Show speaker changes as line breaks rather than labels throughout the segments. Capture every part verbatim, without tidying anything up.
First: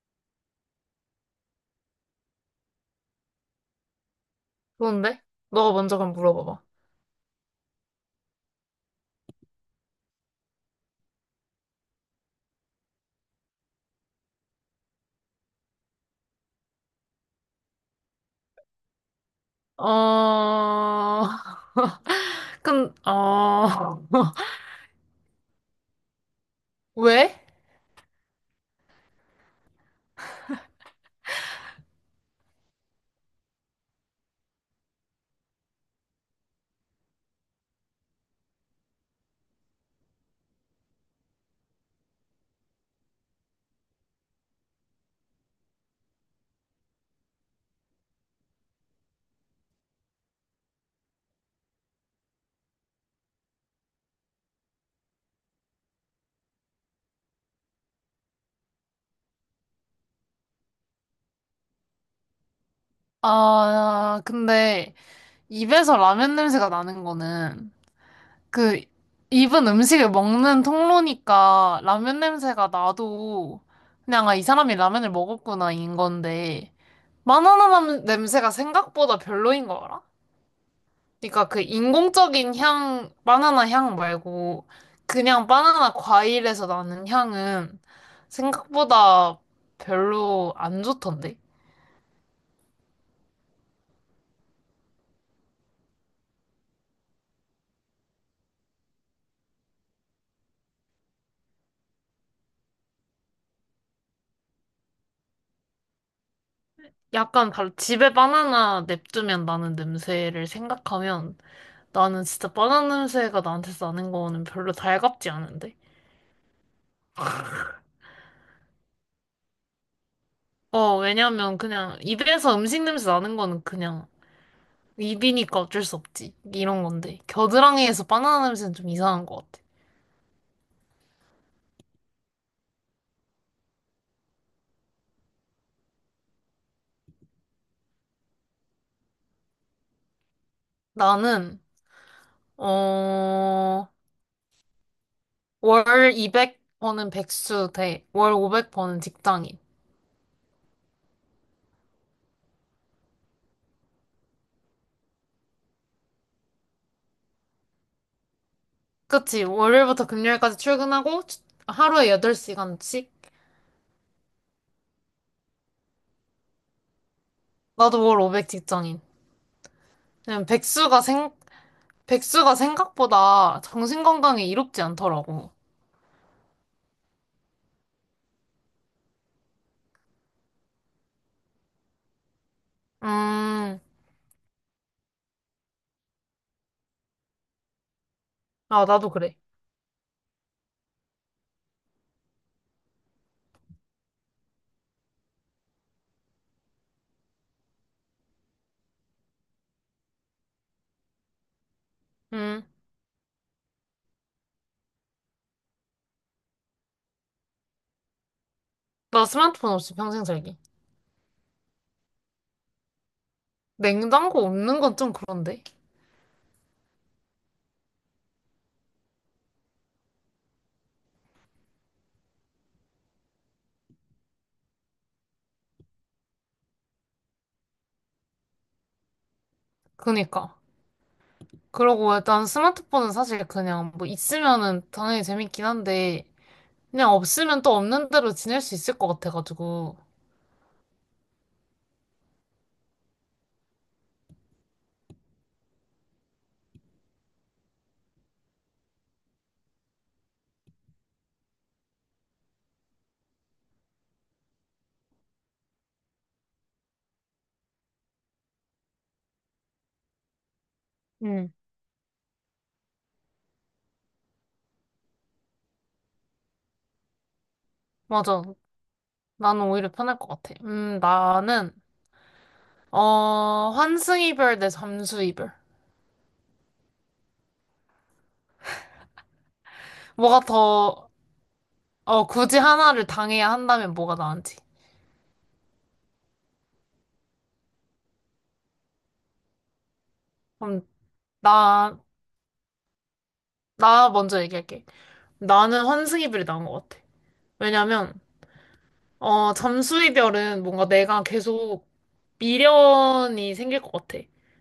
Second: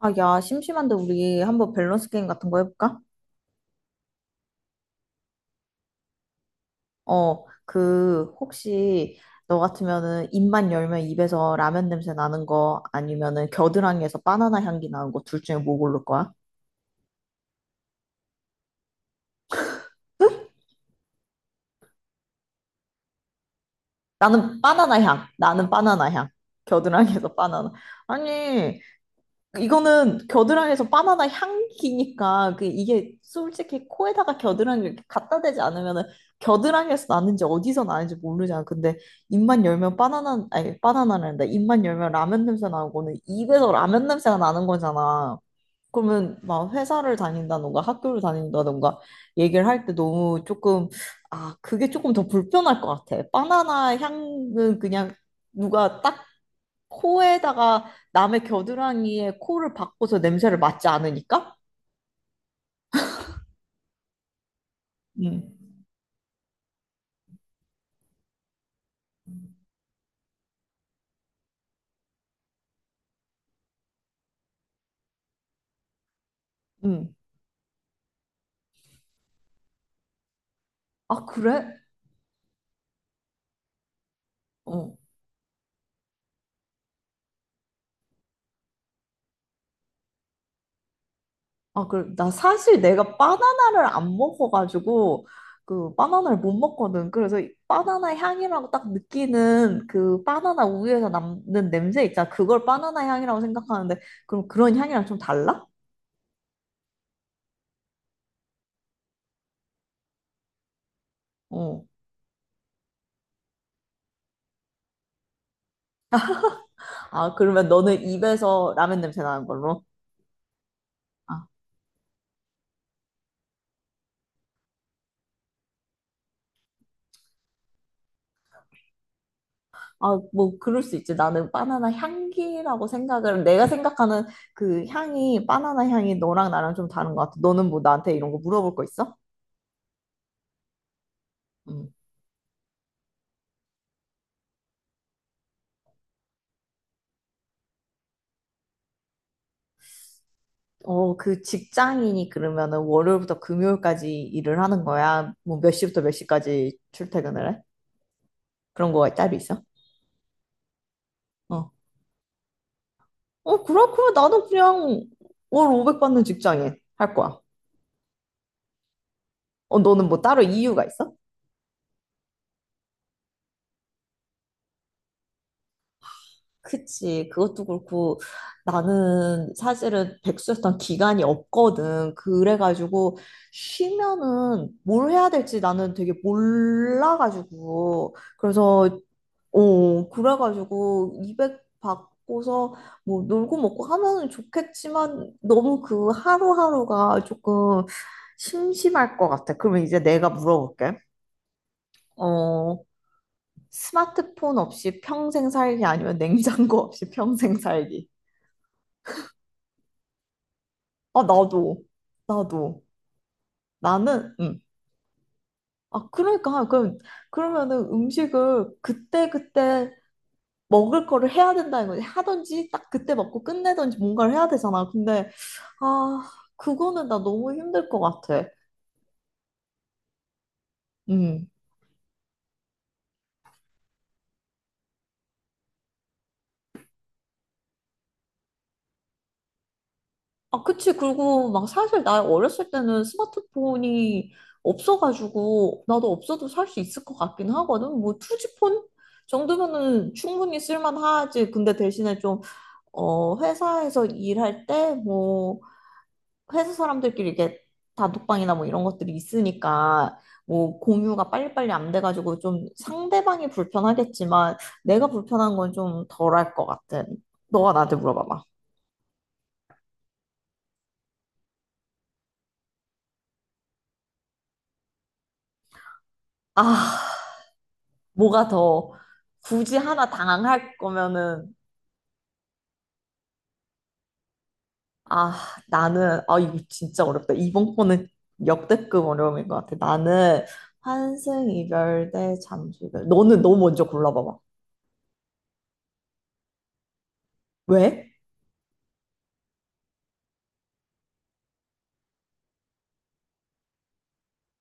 아, 야, 심심한데 우리 한번 밸런스 게임 같은 거 해볼까?
좋은데? 너가 먼저 그럼 물어봐봐.
어, 그, 혹시 너 같으면은 입만 열면 입에서 라면 냄새 나는 거 아니면은 겨드랑이에서 바나나 향기 나는 거 둘 중에 뭐 고를 거야?
어, 근, 어,
나는 바나나 향. 나는 바나나 향. 겨드랑이에서
왜?
바나나. 아니, 이거는 겨드랑이에서 바나나 향기니까 그 이게 솔직히 코에다가 겨드랑이 이렇게 갖다 대지 않으면은 겨드랑이에서 나는지 어디서 나는지 모르잖아. 근데 입만 열면 바나나 아니 바나나란다. 입만 열면 라면 냄새 나고는 입에서 라면 냄새가 나는 거잖아. 그러면 막 회사를 다닌다던가 학교를 다닌다던가 얘기를 할 때 너무 조금 아 그게 조금 더 불편할 것 같아. 바나나 향은 그냥 누가 딱 코에다가 남의 겨드랑이에 코를 박고서 냄새를 맡지 않으니까?
아, 근데
음.
입에서 라면 냄새가 나는 거는 그 입은 음식을 먹는 통로니까 라면 냄새가 나도 그냥 아, 이 사람이 라면을 먹었구나 인 건데
응.
마나나 남- 냄새가 생각보다 별로인 거 알아?
아,
그러니까 그
그래?
인공적인 향, 바나나 향 말고
어.
그냥 바나나 과일에서 나는 향은 생각보다 별로 안 좋던데?
아, 그래. 나 사실 내가 바나나를 안 먹어가지고, 그, 바나나를 못 먹거든. 그래서 이 바나나 향이라고 딱 느끼는 그 바나나 우유에서 남는 냄새 있잖아. 그걸 바나나 향이라고 생각하는데, 그럼 그런 향이랑 좀 달라?
약간 바- 집에 바나나 냅두면 나는 냄새를 생각하면
어.
나는 진짜 바나나 냄새가 나한테 나는 거는 별로 달갑지 않은데?
아, 그러면 너는 입에서 라면 냄새 나는 걸로?
어,
아.
왜냐면 그냥 입에서 음식 냄새 나는 거는 그냥 입이니까 어쩔 수 없지. 이런 건데. 겨드랑이에서 바나나 냄새는 좀 이상한 것 같아.
아, 뭐, 그럴 수 있지. 나는 바나나 향기라고 생각을, 내가 생각하는 그 향이, 바나나 향이 너랑 나랑 좀 다른 것 같아. 너는 뭐 나한테 이런 거 물어볼 거 있어?
나는
응.
어, 월 이백 번은 백수 대, 월 오백 번은 직장인.
어, 그 직장인이 그러면은 월요일부터 금요일까지 일을 하는 거야? 뭐 몇 시부터 몇 시까지 출퇴근을 해? 그런 거가 따로
그치?
있어?
월요일부터 금요일까지 출근하고 주-
어.
하루에 여덟 시간씩?
어, 그렇구면 나도 그냥 월 오백 받는 직장인 할 거야.
나도 월 오백 직장인.
어, 너는 뭐 따로
그냥
이유가
백수가
있어?
생, 백수가 생각보다 정신건강에 이롭지 않더라고.
그치. 그것도 그렇고 나는 사실은 백수였던 기간이 없거든. 그래가지고
음.
쉬면은 뭘 해야 될지 나는 되게 몰라가지고.
아,
그래서,
나도 그래.
어, 그래가지고 이백 받고서 뭐 놀고 먹고 하면은 좋겠지만 너무 그 하루하루가 조금 심심할 것 같아. 그러면 이제 내가 물어볼게.
음,
어, 스마트폰 없이 평생 살기 아니면 냉장고 없이 평생 살기.
나 스마트폰 없이 평생 살기.
아, 나도. 나도. 나는,
냉장고
음.
없는 건 좀 그런데?
아, 그러니까. 그럼, 그러면은 음식을 그때그때 먹을 거를 해야 된다는 거지. 하든지, 딱 그때 먹고 끝내든지 뭔가를 해야 되잖아. 근데, 아, 그거는 나 너무 힘들 것 같아.
그니까.
음.
그러고 일단 스마트폰은 사실 그냥 뭐 있으면은 당연히 재밌긴 한데, 그냥 없으면 또 없는 대로 지낼 수 있을 것 같아가지고.
아, 그치. 그리고 막 사실 나 어렸을 때는 스마트폰이 없어가지고, 나도 없어도 살 수 있을 것 같긴 하거든. 뭐, 투지폰? 정도면은 충분히 쓸만하지. 근데 대신에 좀 어, 회사에서 일할 때, 뭐, 회사 사람들끼리 이렇게 단톡방이나 뭐 이런 것들이 있으니까, 뭐, 공유가
응,
빨리빨리 안 돼가지고 좀 상대방이 불편하겠지만, 내가 불편한 건 좀 덜할 것 같은. 너가 나한테
맞아.
물어봐봐.
나는 오히려 편할 것 같아. 음, 나는, 어, 환승이별 대 잠수이별.
아, 뭐가 더, 굳이 하나
뭐가
당할
더,
거면은,
어, 굳이 하나를 당해야 한다면 뭐가 나은지.
아, 나는, 아, 이거 진짜 어렵다. 이번 거는 역대급 어려움인 것 같아. 나는
그럼,
환승,
나,
이별 대 잠수 이별. 너는 너 먼저
나
골라봐봐.
먼저 얘기할게. 나는 환승이별이 나은 것 같아.
왜?
왜냐면, 어, 잠수 이별은 뭔가 내가 계속 미련이 생길 것 같아.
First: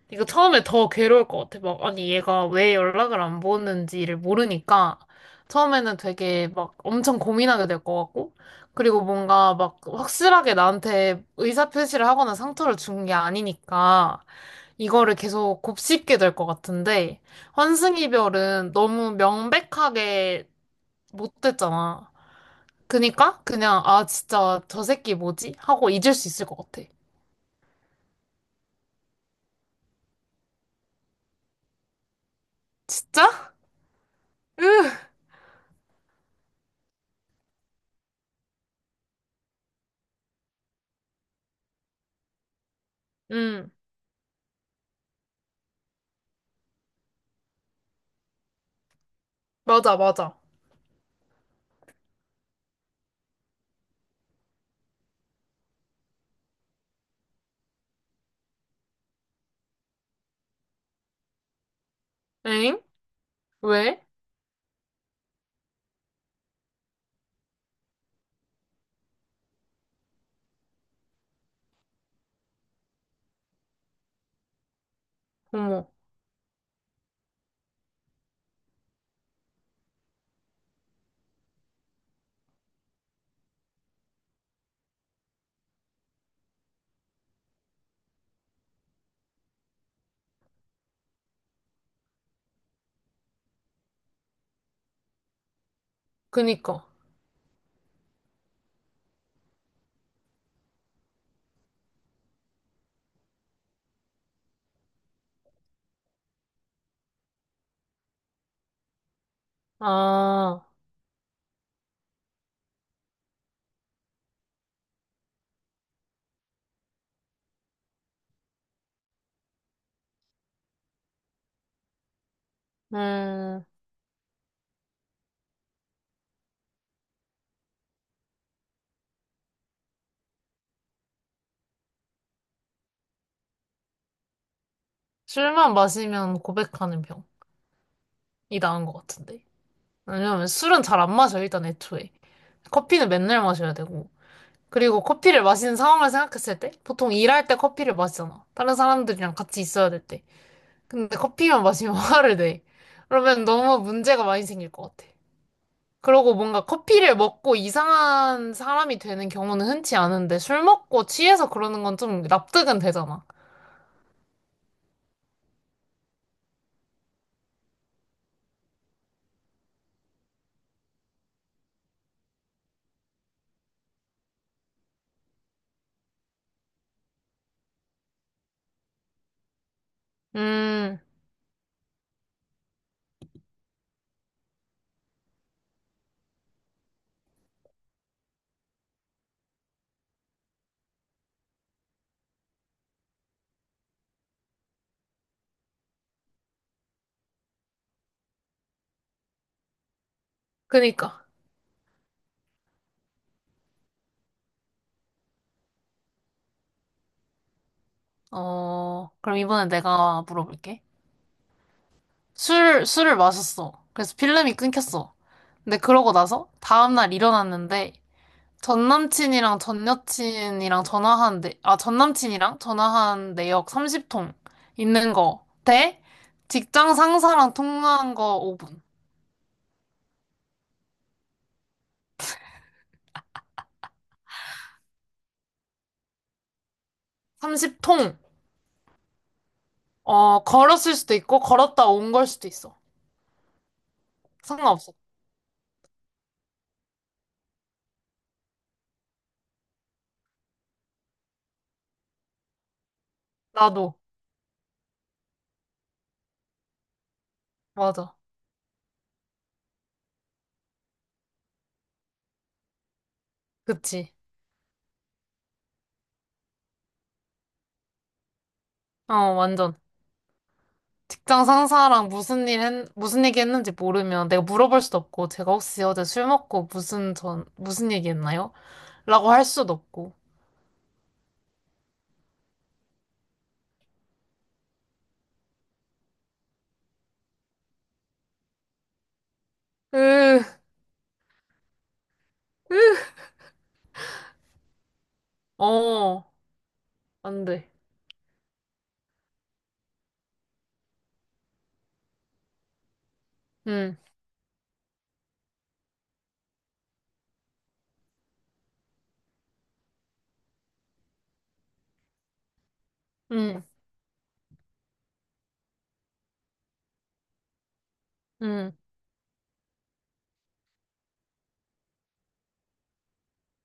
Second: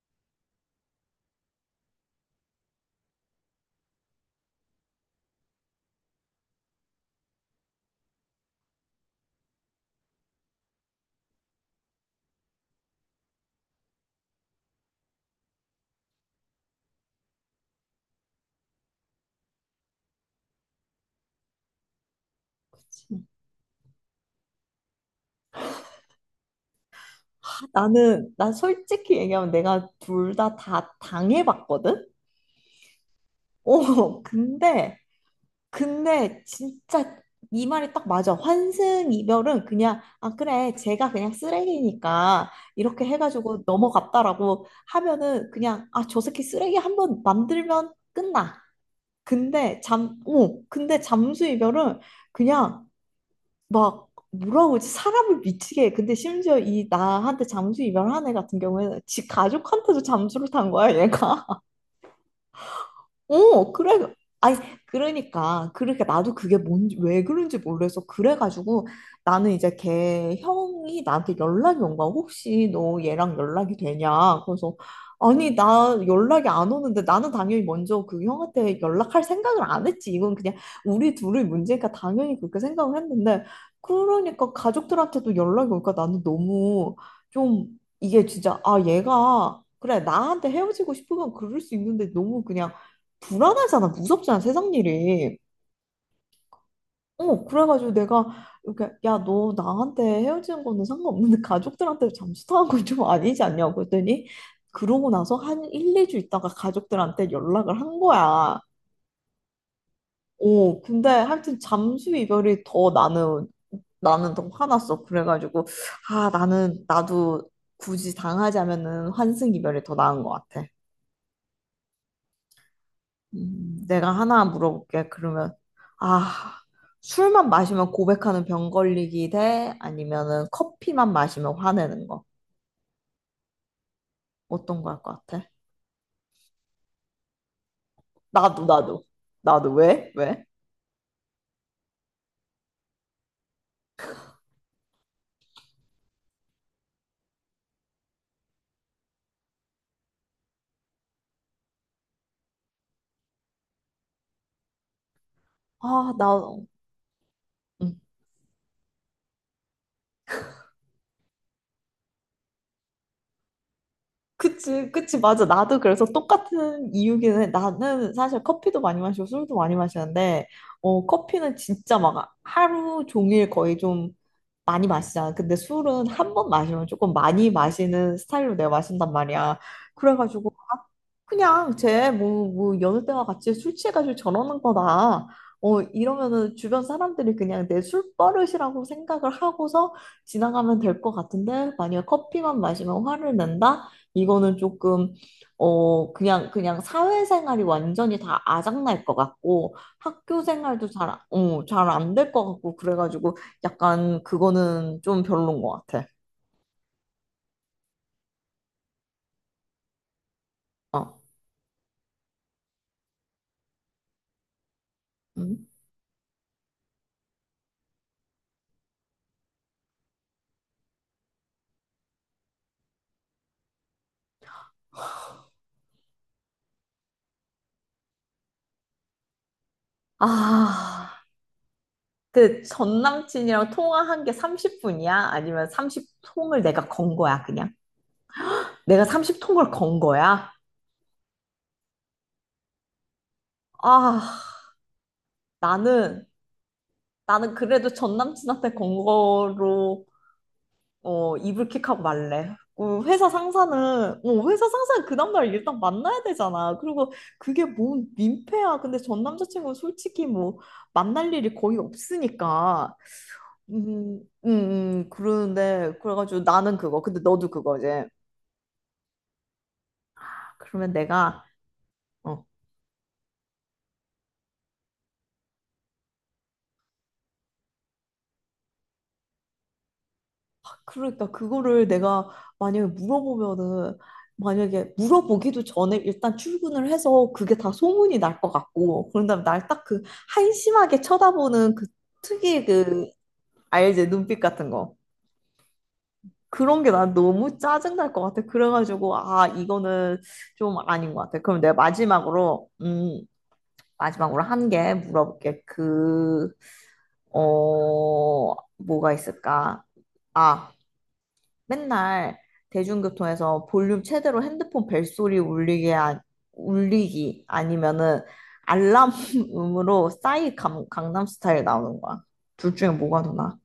그러니까 처음에 더 괴로울 것 같아. 막, 아니, 얘가 왜 연락을 안 보는지를 모르니까 처음에는 되게 막 엄청 고민하게 될 것 같고, 그리고 뭔가 막 확실하게 나한테 의사표시를 하거나 상처를 준 게 아니니까 이거를 계속 곱씹게 될 것 같은데, 환승 이별은 너무 명백하게 못 됐잖아. 그니까 그냥 아 진짜 저 새끼 뭐지? 하고 잊을 수 있을 것 같아.
나는, 나 솔직히 얘기하면 내가 둘 다 다 당해봤거든?
진짜?
어,
으,
근데, 근데 진짜 이 말이 딱 맞아. 환승 이별은 그냥, 아, 그래, 제가 그냥 쓰레기니까 이렇게 해가지고
응,
넘어갔다라고 하면은 그냥, 아, 저 새끼 쓰레기 한 번 만들면 끝나. 근데
맞아,
잠,
맞아.
어, 근데 잠수 이별은 그냥 막 뭐라 그러지? 사람을 미치게 해. 근데 심지어 이 나한테 잠수 이별한 애 같은 경우에는 지 가족한테도 잠수를 탄 거야, 얘가.
엥?
어, 그래.
왜?
아니, 그러니까, 그렇게, 나도 그게 뭔지, 왜 그런지 몰라서, 그래가지고, 나는 이제 걔 형이 나한테 연락이 온 거야. 혹시 너 얘랑 연락이 되냐? 그래서, 아니,
어머,
나 연락이 안 오는데, 나는 당연히 먼저 그 형한테 연락할 생각을 안 했지. 이건 그냥 우리 둘의 문제니까 당연히 그렇게 생각을 했는데, 그러니까 가족들한테도 연락이 오니까 나는 너무 좀, 이게 진짜, 아, 얘가, 그래, 나한테 헤어지고 싶으면 그럴 수 있는데, 너무 그냥, 불안하잖아. 무섭잖아. 세상 일이.
그니까.
어, 그래가지고 내가 이렇게 야, 너 나한테 헤어지는 거는 상관없는데 가족들한테 잠수 타는 건 좀 아니지 않냐고 했더니 그러고 나서 한 일, 이 주 있다가 가족들한테 연락을 한 거야.
아,
어, 근데 하여튼 잠수 이별이 더 나는 나는 더 화났어. 그래가지고 아, 나는 나도 굳이 당하자면은 환승 이별이 더 나은 것 같아.
음,
음, 내가 하나 물어볼게. 그러면, 아, 술만 마시면 고백하는 병 걸리기 대 아니면은 커피만 마시면 화내는 거. 어떤 거 할 것 같아?
술만 마시면 고백하는 병이
나도,
나은 것
나도.
같은데.
나도. 왜? 왜?
왜냐면 술은 잘 안 마셔, 일단 애초에. 커피는 맨날 마셔야 되고. 그리고 커피를 마시는 상황을 생각했을 때, 보통 일할 때 커피를 마시잖아. 다른 사람들이랑 같이 있어야 될 때. 근데 커피만 마시면 화를 내. 그러면 너무 문제가 많이 생길 것 같아.
아,
그러고 뭔가
나도.
커피를 먹고 이상한 사람이 되는 경우는 흔치 않은데 술 먹고 취해서 그러는 건 좀 납득은 되잖아.
그치, 그치, 맞아. 나도 그래서 똑같은 이유기는 해. 나는 사실 커피도 많이 마시고 술도 많이 마시는데, 어, 커피는 진짜 막 하루 종일 거의 좀 많이 마시잖아. 근데 술은 한 번 마시면 조금 많이 마시는 스타일로 내가 마신단 말이야. 그래가지고
음,
그냥 쟤 뭐, 뭐 여느 때와 같이 술 취해가지고 저러는 거다. 어, 이러면은 주변 사람들이 그냥 내 술버릇이라고 생각을 하고서 지나가면 될 것 같은데 만약 커피만 마시면 화를 낸다? 이거는 조금 어 그냥 그냥 사회생활이 완전히 다 아작날 것 같고 학교 생활도 잘, 안-
그니까.
어, 잘 안 될 것 같고 그래가지고 약간 그거는 좀 별론 것 같아.
어, 그럼 이번에 내가 물어볼게.
어.
술, 술을 마셨어. 그래서 필름이 끊겼어.
음.
근데 그러고 나서 다음날 일어났는데 전 남친이랑 전 여친이랑 전화한 내, 아, 전 남친이랑 전화한 내역 삼십 통 있는 거 대 직장 상사랑 통화한 거 오 분.
아. 그 전 남친이랑 통화한 게 삼십 분이야? 아니면 삼십 통을 내가 건 거야, 그냥?
삼십 통!
내가 삼십 통을 건
어,
거야?
걸었을 수도 있고, 걸었다 온 걸 수도 있어.
아,
상관없어.
나는, 나는 그래도 전 남친한테 건 거로, 어, 이불킥하고 말래. 어, 회사 상사는,
나도.
어, 회사 상사는 그 다음날 일단 만나야 되잖아. 그리고 그게 뭔
맞아.
민폐야. 근데 전 남자친구는 솔직히 뭐, 만날 일이 거의 없으니까.
그치.
음, 음, 음, 그러는데, 그래가지고 나는 그거. 근데 너도 그거지.
어, 완전.
그러면 내가
직장 상사랑
어
무슨 일 했, 무슨 얘기 했는지 모르면 내가 물어볼 수도 없고, 제가 혹시 어제 술 먹고 무슨 전, 무슨 얘기 했나요? 라고 할 수도 없고.
그러니까 그거를 내가 만약에 물어보면은 만약에 물어보기도 전에 일단 출근을 해서 그게 다 소문이 날 것 같고 그런 다음에 날 딱 그
으,
한심하게 쳐다보는 그 특유의
으,
그 알지 눈빛 같은 거
어,
그런 게 난
안
너무
돼.
짜증 날 것 같아 그래가지고 아 이거는 좀 아닌 것 같아 그럼 내가 마지막으로 음
응,
마지막으로 한 개 물어볼게 그 어 뭐가 있을까 아 맨날
응,
대중교통에서 볼륨 최대로 핸드폰 벨소리 울리게, 하- 울리기 아니면은
응.
알람음으로 싸이 강, 강남 스타일 나오는 거야. 둘 중에 뭐가 더 나아?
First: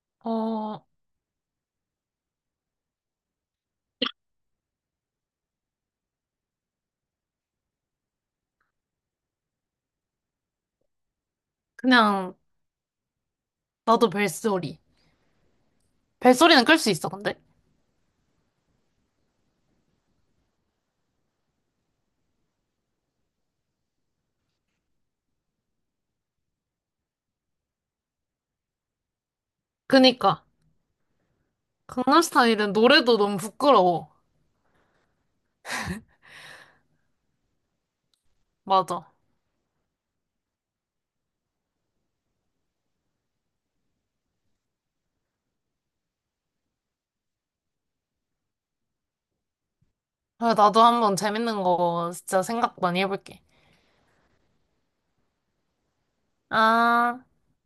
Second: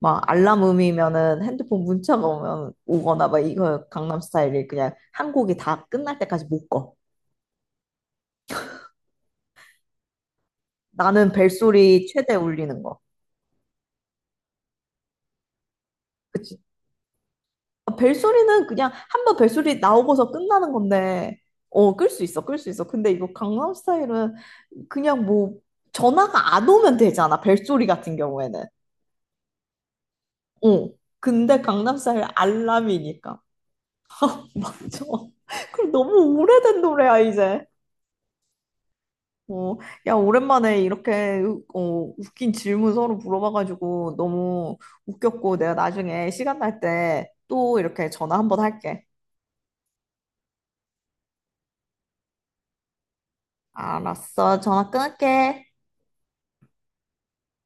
막
어,
알람음이면은 핸드폰 문자가 오면 오거나 막 이거 강남 스타일이 그냥 한 곡이 다 끝날 때까지 못 꺼. 나는 벨소리 최대
그냥,
울리는 거.
나도 벨소리. 벨소리는 끌 수 있어, 근데.
아, 벨소리는 그냥 한번 벨소리 나오고서 끝나는 건데, 어, 끌 수 있어, 끌 수 있어. 근데 이거 강남 스타일은 그냥 뭐 전화가 안 오면 되잖아, 벨소리 같은 경우에는.
그니까.
어. 근데 강남
강남
스타일
스타일은 노래도 너무
알람이니까.
부끄러워.
맞아. 그리고 너무 오래된 노래야, 이제.
맞아.
어, 야, 오랜만에 이렇게 어, 웃긴 질문 서로 물어봐가지고 너무 웃겼고 내가 나중에 시간 날 때 또 이렇게 전화 한번 할게.
그래, 나도 한번 재밌는 거 진짜 생각 많이 해볼게.
알았어, 전화 끊을게.
아.